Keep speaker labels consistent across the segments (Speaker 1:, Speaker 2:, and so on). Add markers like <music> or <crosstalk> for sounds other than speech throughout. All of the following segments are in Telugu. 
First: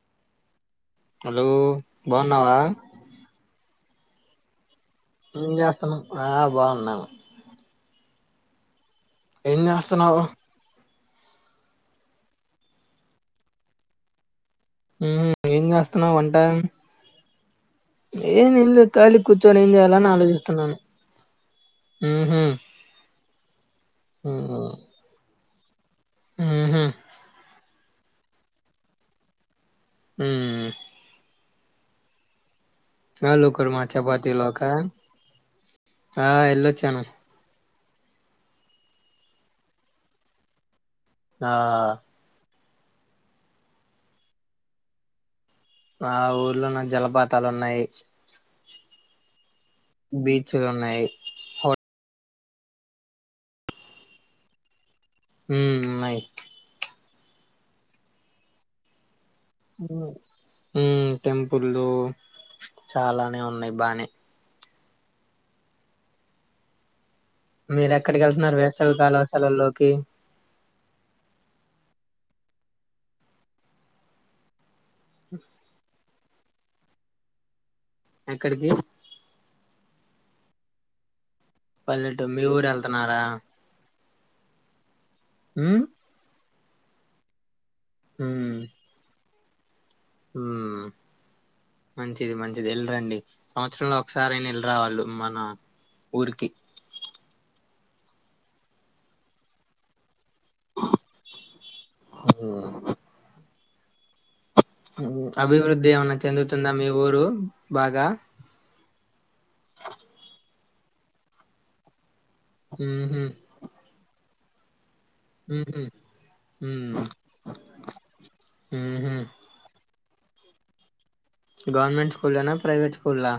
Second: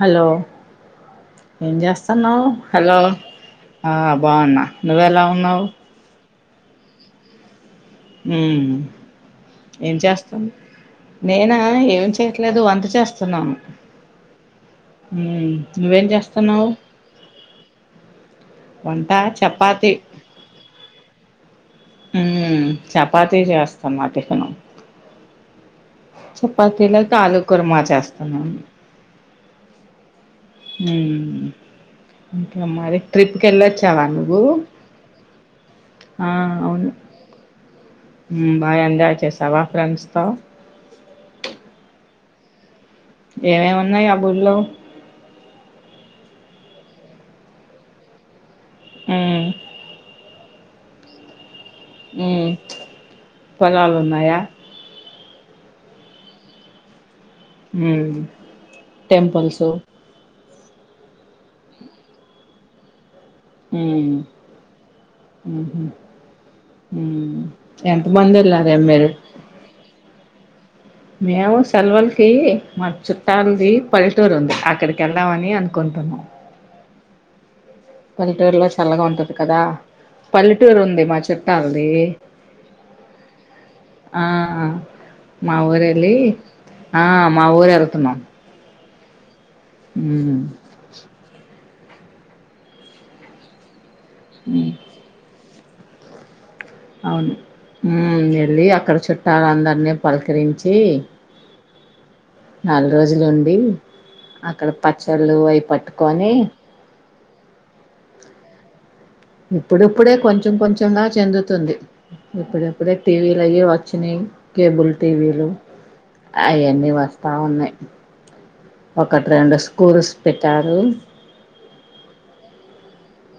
Speaker 1: హలో
Speaker 2: హలో
Speaker 1: ఏం జేస్తున్నావ్
Speaker 2: బాగున్నావా
Speaker 1: హలో ఆ బాగున్నా నువ్వెలా
Speaker 2: ఏం
Speaker 1: ఉన్నావ్
Speaker 2: చేస్తున్నావ్ ఆ బాగున్నాను
Speaker 1: హు మ్మ్
Speaker 2: ఎంజెస్తున్నావ్
Speaker 1: నేనా ఏం చేయట్లేదు వంట చేస్తున్నాను
Speaker 2: ఉమ్
Speaker 1: మ్మ్
Speaker 2: ఏం
Speaker 1: నువ్వేం చేస్తున్నావు
Speaker 2: ఏంది ఎం లెద్
Speaker 1: వంట
Speaker 2: ఖాళీ గ్ కూర్చొని ఏం
Speaker 1: చపాతి
Speaker 2: జేయ్యాలని ఆలోచిస్తున్నాను ఉహు
Speaker 1: మ్మ్ చేపాతీ చేస్తాన్న టిఫిను
Speaker 2: ఉహు
Speaker 1: చేపతిలోకి ఆలు కుర్మా చేస్తాన్నాను
Speaker 2: ఉమ్
Speaker 1: మ్మ్ మరి ట్రిప్
Speaker 2: ఆలుకూర మా
Speaker 1: కేలోచ్చావా నువ్వు
Speaker 2: చపాతీలోక ఆ ఎళ్ళోచ్చాను
Speaker 1: మ్మ్ బాగా ఎంజాయ్ చేసావా ఫ్రెండ్స్తో
Speaker 2: ఆ
Speaker 1: ఏమేమున్నాయి ఆ ఊర్లో
Speaker 2: మా ఊర్లోన జలపాతాలున్నాయి
Speaker 1: మ్మ్
Speaker 2: బీచ్చులున్నాయి హోట్
Speaker 1: మ్మ్ పోలాలున్నాయ
Speaker 2: మ్మ్ ఉన్నాయి
Speaker 1: మ్మ్ టెంపుల్సు
Speaker 2: మ్మ్ టెంపుల్లు చాలానే ఉన్నాయి బానే
Speaker 1: మ్మ్ హు మ్మ్
Speaker 2: మీరేక్కడికేళ్తున్నారు వెసవి కాలం సెలవుల్లోకి
Speaker 1: మేవు సెల్వుల్కి మా చుట్టాలది పల్లెటూరు ఉంది అక్కడికేళ్ళాదమని అనుకుం టున్నం పల్లెటూర్లో
Speaker 2: ఎక్కడికి
Speaker 1: చల్లగా ఉంటది కదా పల్లెటూరుంది మా చెప్
Speaker 2: పల్లెటూర్ మీ ఊరేళ్తున్నారా
Speaker 1: ఆహా మా ఊరెళ్ళి ఆ మా ఊరెల్
Speaker 2: మ్మ్
Speaker 1: మ్మ్
Speaker 2: మంచిది మంచిది ఏళ్ళిరండి సంవత్సరంలో ఒకసరైనా
Speaker 1: ఉమ్,
Speaker 2: ఎళ్ళిరా వాలి మన ఊరికి
Speaker 1: అవును మ్మ్ ఏళ్ళి అక్కడ చుట్టాలందరినీ పలకరించి నల్రోజులుండి
Speaker 2: మ్మ్ అభివృద్ధి ఏమన్నా
Speaker 1: పట్టుకొని
Speaker 2: చెందుతుందా మీ ఊరు బాగా
Speaker 1: ఇప్పుడిప్పుడే కొంచెం కొంచెంగా చెందుతుంది ఇప్పుడిప్పుడే
Speaker 2: ఉహు,
Speaker 1: టీవీలయ్యి ఓచ్చినయి కేబుల్ టీవీలు
Speaker 2: ఉహు,
Speaker 1: అయ్యన్ని
Speaker 2: ఉమ్,
Speaker 1: వస్తా ఉన్నాయి
Speaker 2: ఉహు.
Speaker 1: ఒకట్రెండు స్కూర్స్ పెట్టారు
Speaker 2: గర్నమెంట్ స్కూల్లోన ప్రైవేట్ స్కూలా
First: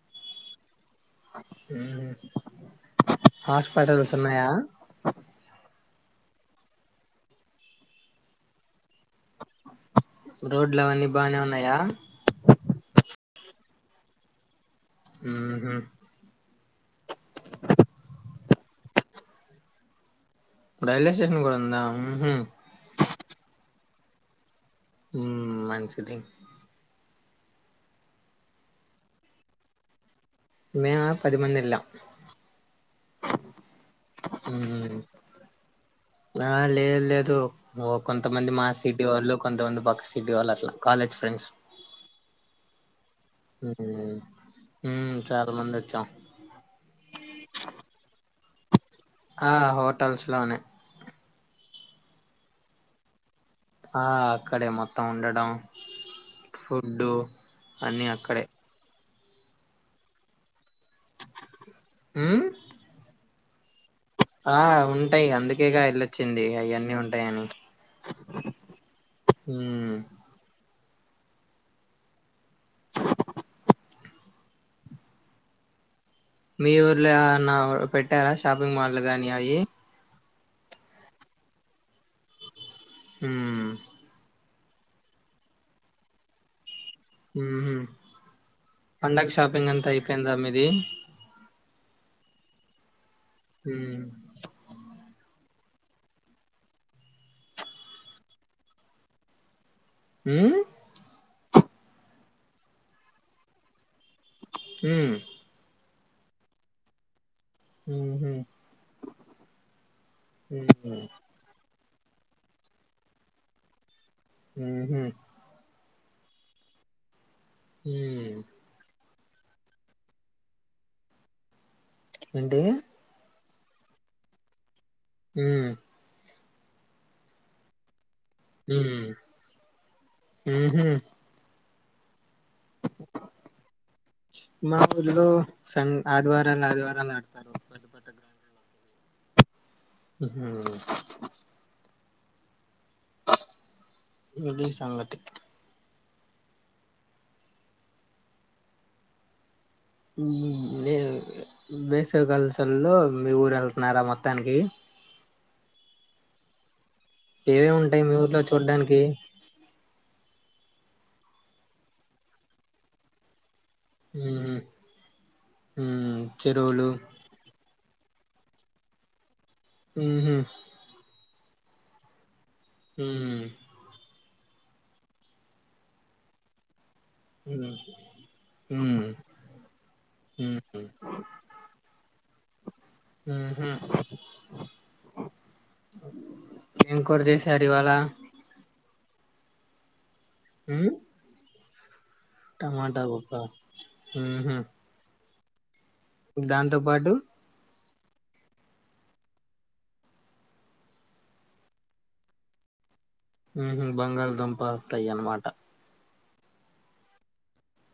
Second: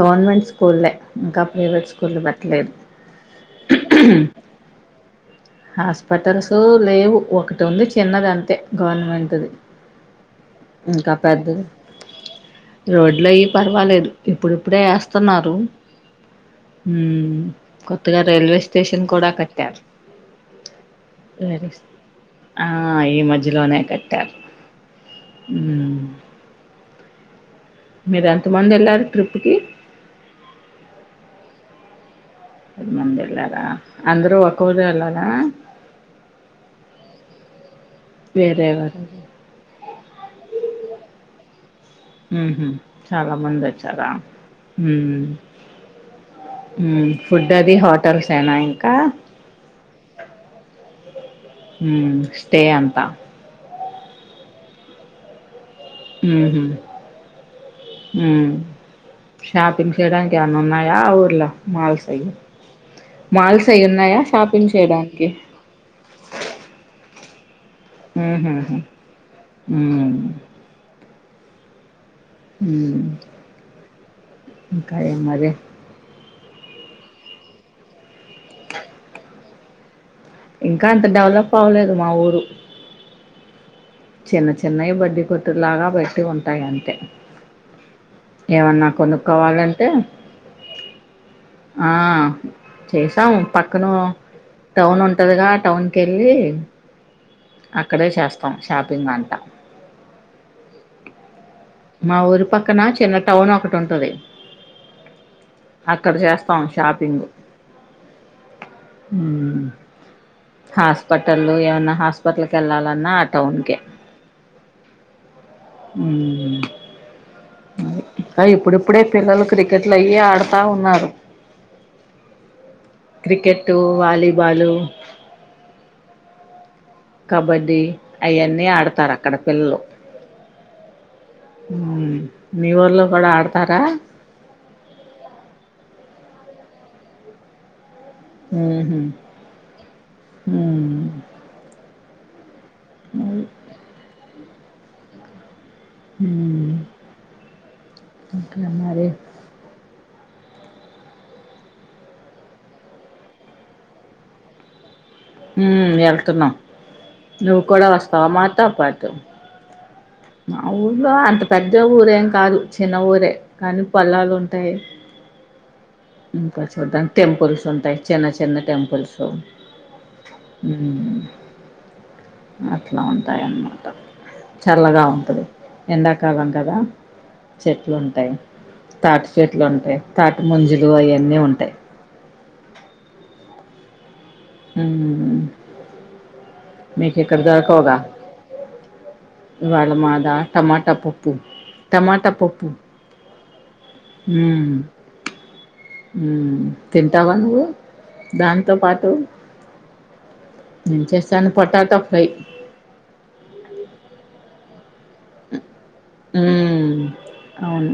Speaker 1: గవర్నమెంట్ స్కూల్లె ఇంకా ప్రైవేట్
Speaker 2: ఉహు.
Speaker 1: స్కూల్ పెట్టలేదు
Speaker 2: హాస్పిటల్స్ ఉన్నాయా
Speaker 1: హాస్పిటల్స్ లేవు ఒకటుంది చిన్నది అంతే గవర్నమెంట్ది
Speaker 2: రోడ్లు అవన్నీ
Speaker 1: ఇంకా
Speaker 2: బానే
Speaker 1: పెద్దది
Speaker 2: ఉన్నాయా
Speaker 1: రోడ్లయ్ పర్వాలేదు ఇప్పుడు ఇప్పుడే వేస్తున్నారు
Speaker 2: ఉహు.
Speaker 1: ఉ కొత్తగా రైల్వే స్ స్టేషన్ కూడా కట్టారు
Speaker 2: రైల్వే స్టేషన్ కూడా ఉందా ఉహు.
Speaker 1: ఆ ఇమధ్యలోనే కట్టారు
Speaker 2: ఉ
Speaker 1: మ్మ్
Speaker 2: మంచిది
Speaker 1: మీరు ఎంత మంది వెళ్ళారు ట్రిప్కి
Speaker 2: మేమ పదిమంది వెళ్ళాం
Speaker 1: పది మంది ఎలారా అందరూ ఒక్క ఊరి
Speaker 2: ఉమ్,
Speaker 1: వాళ్లేనా
Speaker 2: ఆ లే లేదు కొంతమంది
Speaker 1: వేరే
Speaker 2: మా
Speaker 1: ఎవరు
Speaker 2: సిటీ వాళ్ళు కొంతమంది పక్క సిటీ వాళ్ళు అట్లా కాలేజ్ ఫ్రెండ్స్
Speaker 1: ఉ హు చాలా మంది వచ్చారా
Speaker 2: ఉమ్ ఉమ్ చాలా మంది వచ్చాం
Speaker 1: ఉ ఫుడ్ అది హోటల్స్ ఎన ఇంకా
Speaker 2: ఆ హోటల్స్ లోనే
Speaker 1: ఉ స్టే అంతా
Speaker 2: ఆ అక్కడే మొత్తం ఉండడం
Speaker 1: మ్మ్ హ్మ్
Speaker 2: ఫుడ్డు అన్నీ అక్కడే
Speaker 1: మ్మ్ షాపింగ్ చేయడానికి ఏమన్న ఉన్నాయా ఆ ఊర్లా మాల్స్ అవి
Speaker 2: ఉమ్
Speaker 1: మాల్స్ అయి ఉన్నాయా
Speaker 2: ఆ
Speaker 1: షాపింగ్
Speaker 2: ఉంటాయి
Speaker 1: చేయడానికి
Speaker 2: అందుకేగా ఎల్ళొచ్చింది అయన్నీ ఉంటాయని
Speaker 1: ఉహ్ హు ఉ
Speaker 2: ఉమ్
Speaker 1: ఉ ఇంకా ఎం మరి
Speaker 2: మీ ఊర్లో ఎవన్న పెట్టారా షాపింగ్ మాల్ గాని అవి
Speaker 1: ఇంకా అంత డెవలప్ అవ్వలేదు మా ఊరు
Speaker 2: ఉ
Speaker 1: చిన్న చిన్నవి బడ్డి కొట్టులాగా బట్టి ఉంటాయి అంతె
Speaker 2: ఉహ్ పండక్ షాపింగ్ అంత
Speaker 1: కొనుక్కోవాలంటే
Speaker 2: అయిపోయిందా మీది
Speaker 1: ఆ చేసాం పక్కనో
Speaker 2: ఉమ్
Speaker 1: టౌన్ ఉంటదిగా టౌన్ కెళ్ళి అక్కడే చేస్తాం షాపింగ్ అంటా
Speaker 2: ఉ
Speaker 1: మా ఊరి పక్కన చిన్న టౌన్ ఒకటి ఉంటది
Speaker 2: ఉ
Speaker 1: అక్కడ చేస్తాం షాపింగ్
Speaker 2: ఉహు
Speaker 1: ఉ
Speaker 2: ఉహు
Speaker 1: హాస్పిటల్ ఏవనా హాస్పిటల్కి వెళ్ళాలన్నా ఆ టౌన్ కె
Speaker 2: ఉ హు
Speaker 1: ఉ
Speaker 2: ఉమ్
Speaker 1: ఇంకా ఇప్పుడిప్పుడే పిల్లలు క్రికెట్లు అయ్యి ఆడతా ఉన్నారు
Speaker 2: ఏంటి
Speaker 1: క్రికెట్టు వాలీబాలు
Speaker 2: ఉ
Speaker 1: కబడ్డీ అయన్నీ
Speaker 2: ఉమ్
Speaker 1: ఆడతారు అక్కడ పిల్లలు ఉ
Speaker 2: మామూలు సన్ ఆదివారం పిల్లలు అదివారాలు ఆడుతారు <unintelligible>
Speaker 1: మ్ హు
Speaker 2: మ్ హు
Speaker 1: మరి
Speaker 2: ఇది సంగతి
Speaker 1: ఉ ఇంక మరి
Speaker 2: ఉమ్ ఎ వేసవి కాలం సెలవుల్లో మీ ఊరెళ్తున్నారా మొత్తానికి
Speaker 1: ఉ వెళ్తున్నాం నువ్వు
Speaker 2: ఏవేమి
Speaker 1: కూడా
Speaker 2: ఉంటాయి మీ
Speaker 1: వస్తవా
Speaker 2: ఊర్లో
Speaker 1: మాతో
Speaker 2: చూడ్డానికి
Speaker 1: పాటు మా ఊర్లో అంత పెద్ద ఊరేం కాదు చిన్న ఊరే కానీ
Speaker 2: ఉహు
Speaker 1: పోలాలుంటాయ్
Speaker 2: ఉమ్
Speaker 1: ఇంకా
Speaker 2: చెరువులు
Speaker 1: చూడ్డానికి టెంపుల్స్ ఉంటాయి చిన్న చిన్న టెంపుల్స్
Speaker 2: ఉహు
Speaker 1: మ్ అట్లా
Speaker 2: ఉమ్
Speaker 1: ఉంటాయన్నమాట చల్లగా ఉంటది ఎండాకాలం కదా
Speaker 2: ఉమ్
Speaker 1: చెట్లుంటాయ్
Speaker 2: ఉమ్
Speaker 1: తాటి చెట్లు ఉంటాయి తాటి
Speaker 2: ఉమ్
Speaker 1: మంజులు అవన్నీ ఉంటాయి
Speaker 2: మ్ హు
Speaker 1: మ్
Speaker 2: ఏం కూర
Speaker 1: మీకిక్కడ
Speaker 2: చేశారు
Speaker 1: దొరకవ్
Speaker 2: ఇవాళ
Speaker 1: గా ఇవ్వల మాదా
Speaker 2: ఉమ్
Speaker 1: టమాటా పప్పు
Speaker 2: టమాటా పప్ప
Speaker 1: హు మ్ మ్
Speaker 2: దాంతో పాటు
Speaker 1: తింటావా నువ్వు దానితో పాటు ఎం చేసాను పొటాటో ఫ్రై
Speaker 2: మ్ హు బంగాళదుంప ఫ్రై అన్నమాట
Speaker 1: మ్ అవును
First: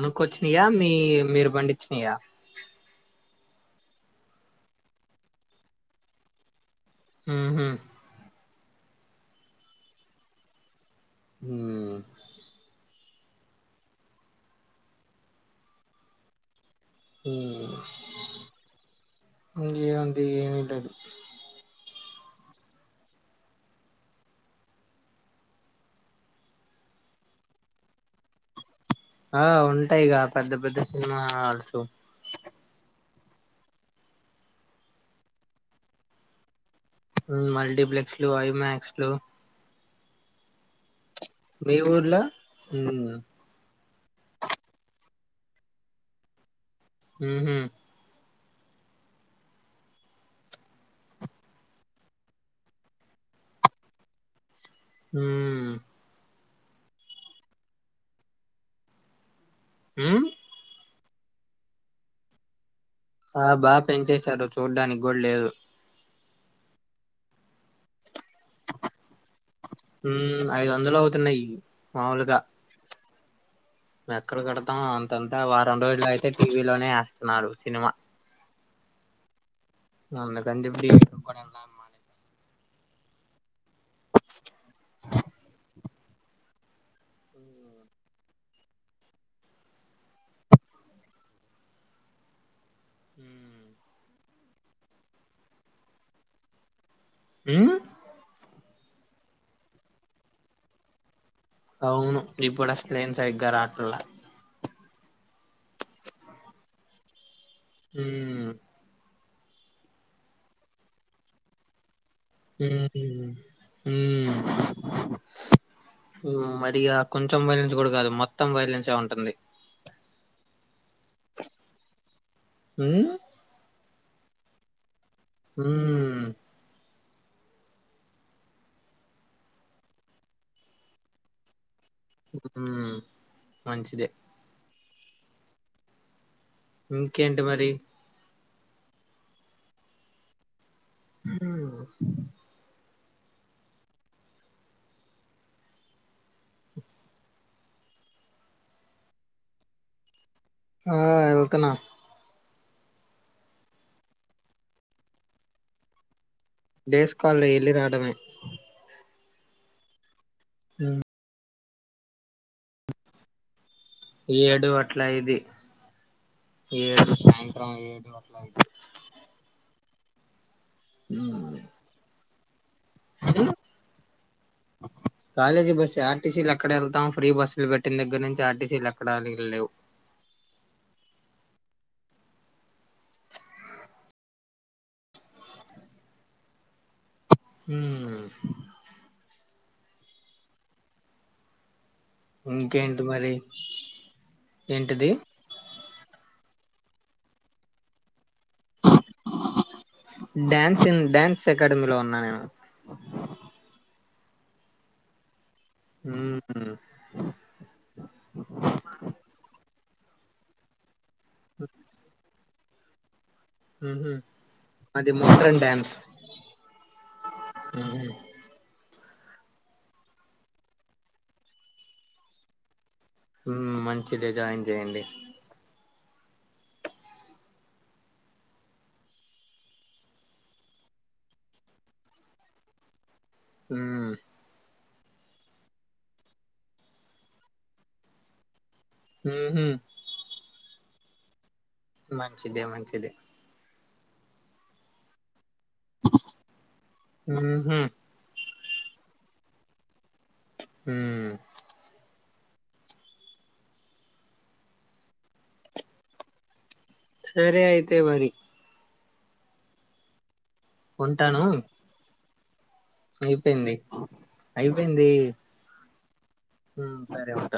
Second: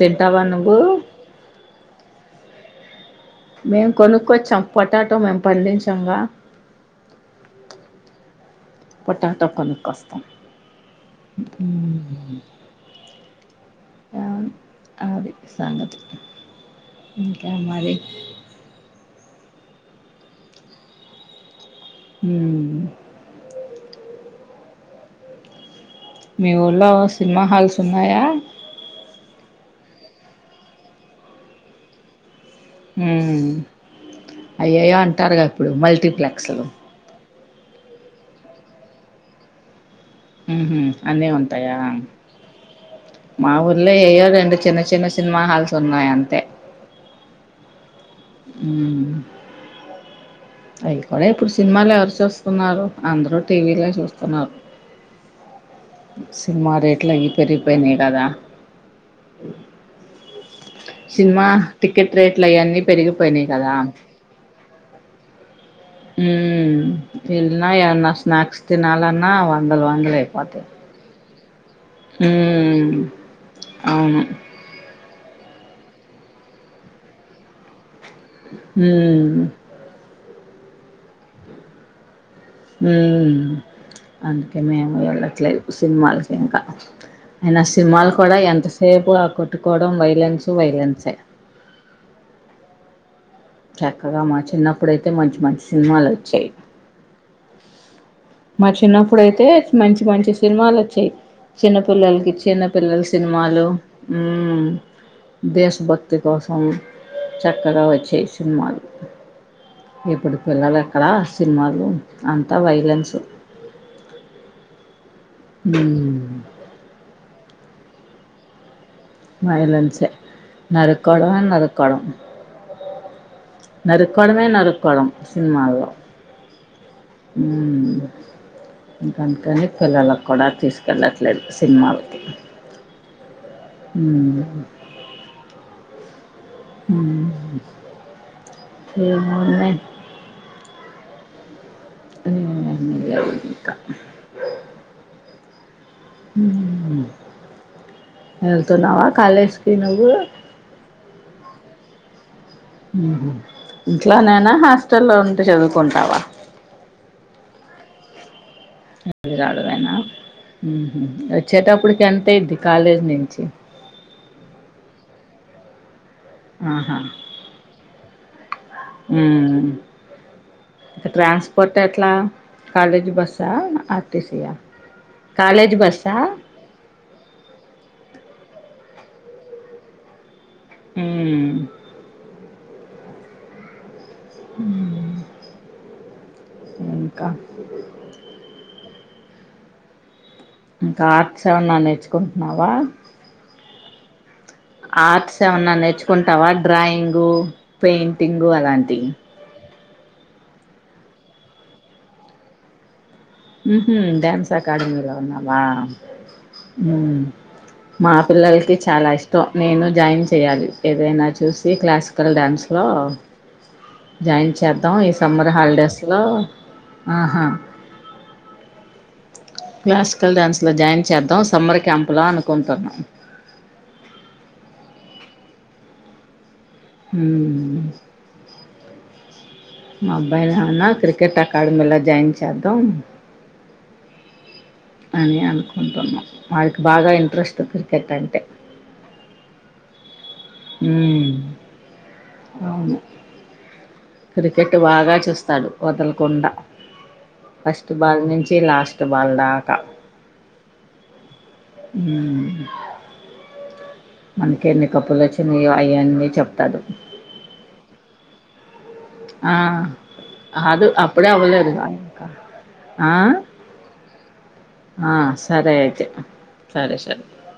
Speaker 1: తింటావా నువ్వు
Speaker 2: మీ మీరు పండించినయా
Speaker 1: మేము కొనుక్కొచ్చాం పొటాటో మేము పండించం గా
Speaker 2: మ్ హు
Speaker 1: పొటాటో కొనుక్కోస్తం
Speaker 2: మ్
Speaker 1: ఆవున్ ఆది సంగతి ఇంకా
Speaker 2: మ్
Speaker 1: మరి
Speaker 2: ఇంకేముంది ఏమి లేదు
Speaker 1: మ్ మీ ఊళ్ళో సినిమా హాల్స్ ఉన్నాయా
Speaker 2: ఆ ఉంటాయిగా పెద్ద పెద్ద సినిమా హాల్స్
Speaker 1: హు మ్ అయ్యేయ్యొ అంటారుగా ఇప్పుడు మల్టీప్లెక్స్లు
Speaker 2: మ్ మల్టీప్లెక్స్లు ఐమాక్స్లు
Speaker 1: మ్ హు అన్నీ
Speaker 2: మీ
Speaker 1: ఉంటాయా
Speaker 2: ఊర్లో మ్
Speaker 1: మా ఊర్లో ఏయో రెండు చిన్న చిన్న సినిమా హాల్స్ ఉన్నాయంతే
Speaker 2: మ్ హు
Speaker 1: మ్ అవి కూడా ఇప్పుడు సినిమాలెవరు చూస్తున్నారు అందరూ టీవీలె చూస్తున్నారు
Speaker 2: మ్
Speaker 1: సినిమా రేట్లవి పెరిగిపోయినాయి కదా
Speaker 2: మ్
Speaker 1: సినిమా టికెట్ రేట్లయన్ని
Speaker 2: ఆ బాగా పెంచేేశారు చూడ్డానికి కూడా లేదు
Speaker 1: మ్ మీయున్న ఎమ్మన స్ స్నాక్స్ తినాలన్న వందలు
Speaker 2: మ్
Speaker 1: వందలైపోతయ్
Speaker 2: ఐదు వందలు అవుతున్నాయి
Speaker 1: హు
Speaker 2: మాములుగా
Speaker 1: మ్
Speaker 2: ఎక్కడ కడుతాం అంతంతా వారం రోజులు అగితే టీవీలోనే ఎస్తున్నారు సినిమా
Speaker 1: హు మ్
Speaker 2: అందుకని చెప్పి <unintelligible> కూడా మానేసామ్
Speaker 1: మ్ అందుకే మేము వెళ్ళట్లేదు సినిమాలకింకా అయినా ఆ సినిమాలు కూడా ఎంత సేపు ఆ కొట్టుకోవడం వైలెన్సు వైలెన్సే చక్కగా మా చిన్నప్పుడైతే మంచి మంచి సినిమాలొచ్చేయ్
Speaker 2: మ్మ్
Speaker 1: తిన్నప్పుడైతే మంచి మంచి సినిమాలోచ్చేయ్
Speaker 2: అవును
Speaker 1: చిన్నపిల్లల్కి
Speaker 2: ఇప్పుడు అసలు
Speaker 1: చిన్నపిల్లల్
Speaker 2: ఏం సరిగ్గా
Speaker 1: సిన్మాలు
Speaker 2: రావట్లా
Speaker 1: మ్ దేశభక్తి కోసం చక్కగా వచ్చేయ్
Speaker 2: ఉమ్
Speaker 1: సిన్మాలు ఇప్పుడు పిల్లలేక్కల సిన్మాలు
Speaker 2: మ్ హు మ్
Speaker 1: ఉమ్
Speaker 2: మరి ఇగ కొంచం వైలెన్స్ గుడ గాదు మొత్తం వైలిన్సే ఉన్
Speaker 1: వైలన్సే నరుక్కోవాడమ నరుక్కోవడం
Speaker 2: ఉమ్
Speaker 1: నరుక్కోవడమే నరుక్కోవడం
Speaker 2: హు మ్మ్
Speaker 1: హుమ్ ఇంకందుకనె పిల్లలక్ కూడా తీసుకెళ్ళట్లేదు స్ సిన్మాల్కి
Speaker 2: ఉమ్ మంచిదే
Speaker 1: హుమ్ హుమ్
Speaker 2: ఇంకేంటి మరి
Speaker 1: ఏమోన్నే
Speaker 2: హూ
Speaker 1: మిల్గవ్ ఇంక హు మ్ ఎళ్తున్నావా కాలేజ్కి నువ్వు
Speaker 2: ఆ వెళ్తున్నా
Speaker 1: హుమ్ ఇంట్లనేనా హాస్టల్లో ఉండి చదుకుంటావ
Speaker 2: డేస్కాల్ ఎల్లీ రాడమే
Speaker 1: ఎల్లిరాడమేన మ్ హు
Speaker 2: ఉమ్
Speaker 1: ఒచ్చేటప్పుడ్క్ ఎంతయిద్ది కాలేజ్ నుంచి
Speaker 2: ఏడు అట్ల అయిద్ది ఏడు సాయంత్రం ఏడు అట్ల అయిద్ది
Speaker 1: మ్ ఇంక
Speaker 2: ఉమ్
Speaker 1: ట్రాన్స్పోర్ట్ ఎట్లా కాలేజి బస్సా ఆర్ టి సిఆ
Speaker 2: కాలేజీ బస్సే ఆర్టీసీలొ ఎక్కడేళ్తాం ఫ్రీ బస్సులు పెట్టిన దగ్గర నుంచి ఆర్ టిసిలేక్కడాల్ ఇల్ లేవ్
Speaker 1: మ్మ్ హుమ్
Speaker 2: హూ మ్
Speaker 1: ఇంక ఆర్ట్స్ సేమన్న నేర్
Speaker 2: ఇంకేంటి మరి ఏంటిది
Speaker 1: ఆర్ట్స్ ఏమన్నా నేర్చుకుంటావ డ్రాయింగు పెయింటింగు అలాంటియి
Speaker 2: డాన్సింగ్ డ్యాన్స్ అకాడమీలో ఉన్నా నేను
Speaker 1: మ్ హు డాన్స్ అకాడమీలో ఉన్నా వా
Speaker 2: హ్మ్
Speaker 1: మ్ మా పిల్లలకి చాలా ఇష్టం నేను జాయిన్ చెయ్యాలి ఏదైనా చూసి క్లాసికల్ డాన్స్లో
Speaker 2: ఊహూ
Speaker 1: జాయిన్ చేద్దాం ఈ
Speaker 2: అది
Speaker 1: సమ్మర్
Speaker 2: మోడ్రన్ డ్యాన్స్
Speaker 1: హాల్డేస్సులో ఆహా క్లాసికల్ డ్యాన్స్లో జాయిన్ చేద్దాం సమ్మర్ క్యాంప్ లో అనుకుంటున్నామ్
Speaker 2: మ్ మంచిదే జాయిన్ చేయ్యండి
Speaker 1: హుమ్ మా అబ్బాయిలను ఏమన్న క్రికెట్ అకాడమీలో జాయిన్ చేద్దామ్
Speaker 2: హుమ్
Speaker 1: అని అన్కుంటున్న వాడికి బాగా ఇంట్రెస్ట్ క్రికెట్ అంటే
Speaker 2: మ్ హు
Speaker 1: మ్
Speaker 2: మంచిదె మంచిదె
Speaker 1: క్రికెట్ బాగా చూస్తాడు వదల్కుండా
Speaker 2: ఊహూ
Speaker 1: ఫస్ట్ బాల్ నుం చి లాస్ట్ బల్ దాక
Speaker 2: హూ మ్
Speaker 1: మనకేన్ని కప్పులోచ్చినయో అయన్ని చెప్తాడు
Speaker 2: సరే ఐతే మరి
Speaker 1: ఆ కాదు అప్పుడే
Speaker 2: ఉంటాను
Speaker 1: అవ్వలేదుగా ఇంకా ఆ
Speaker 2: అయిపోయింది
Speaker 1: అ సరే అయితే
Speaker 2: మ్మ్ సరే ఉంట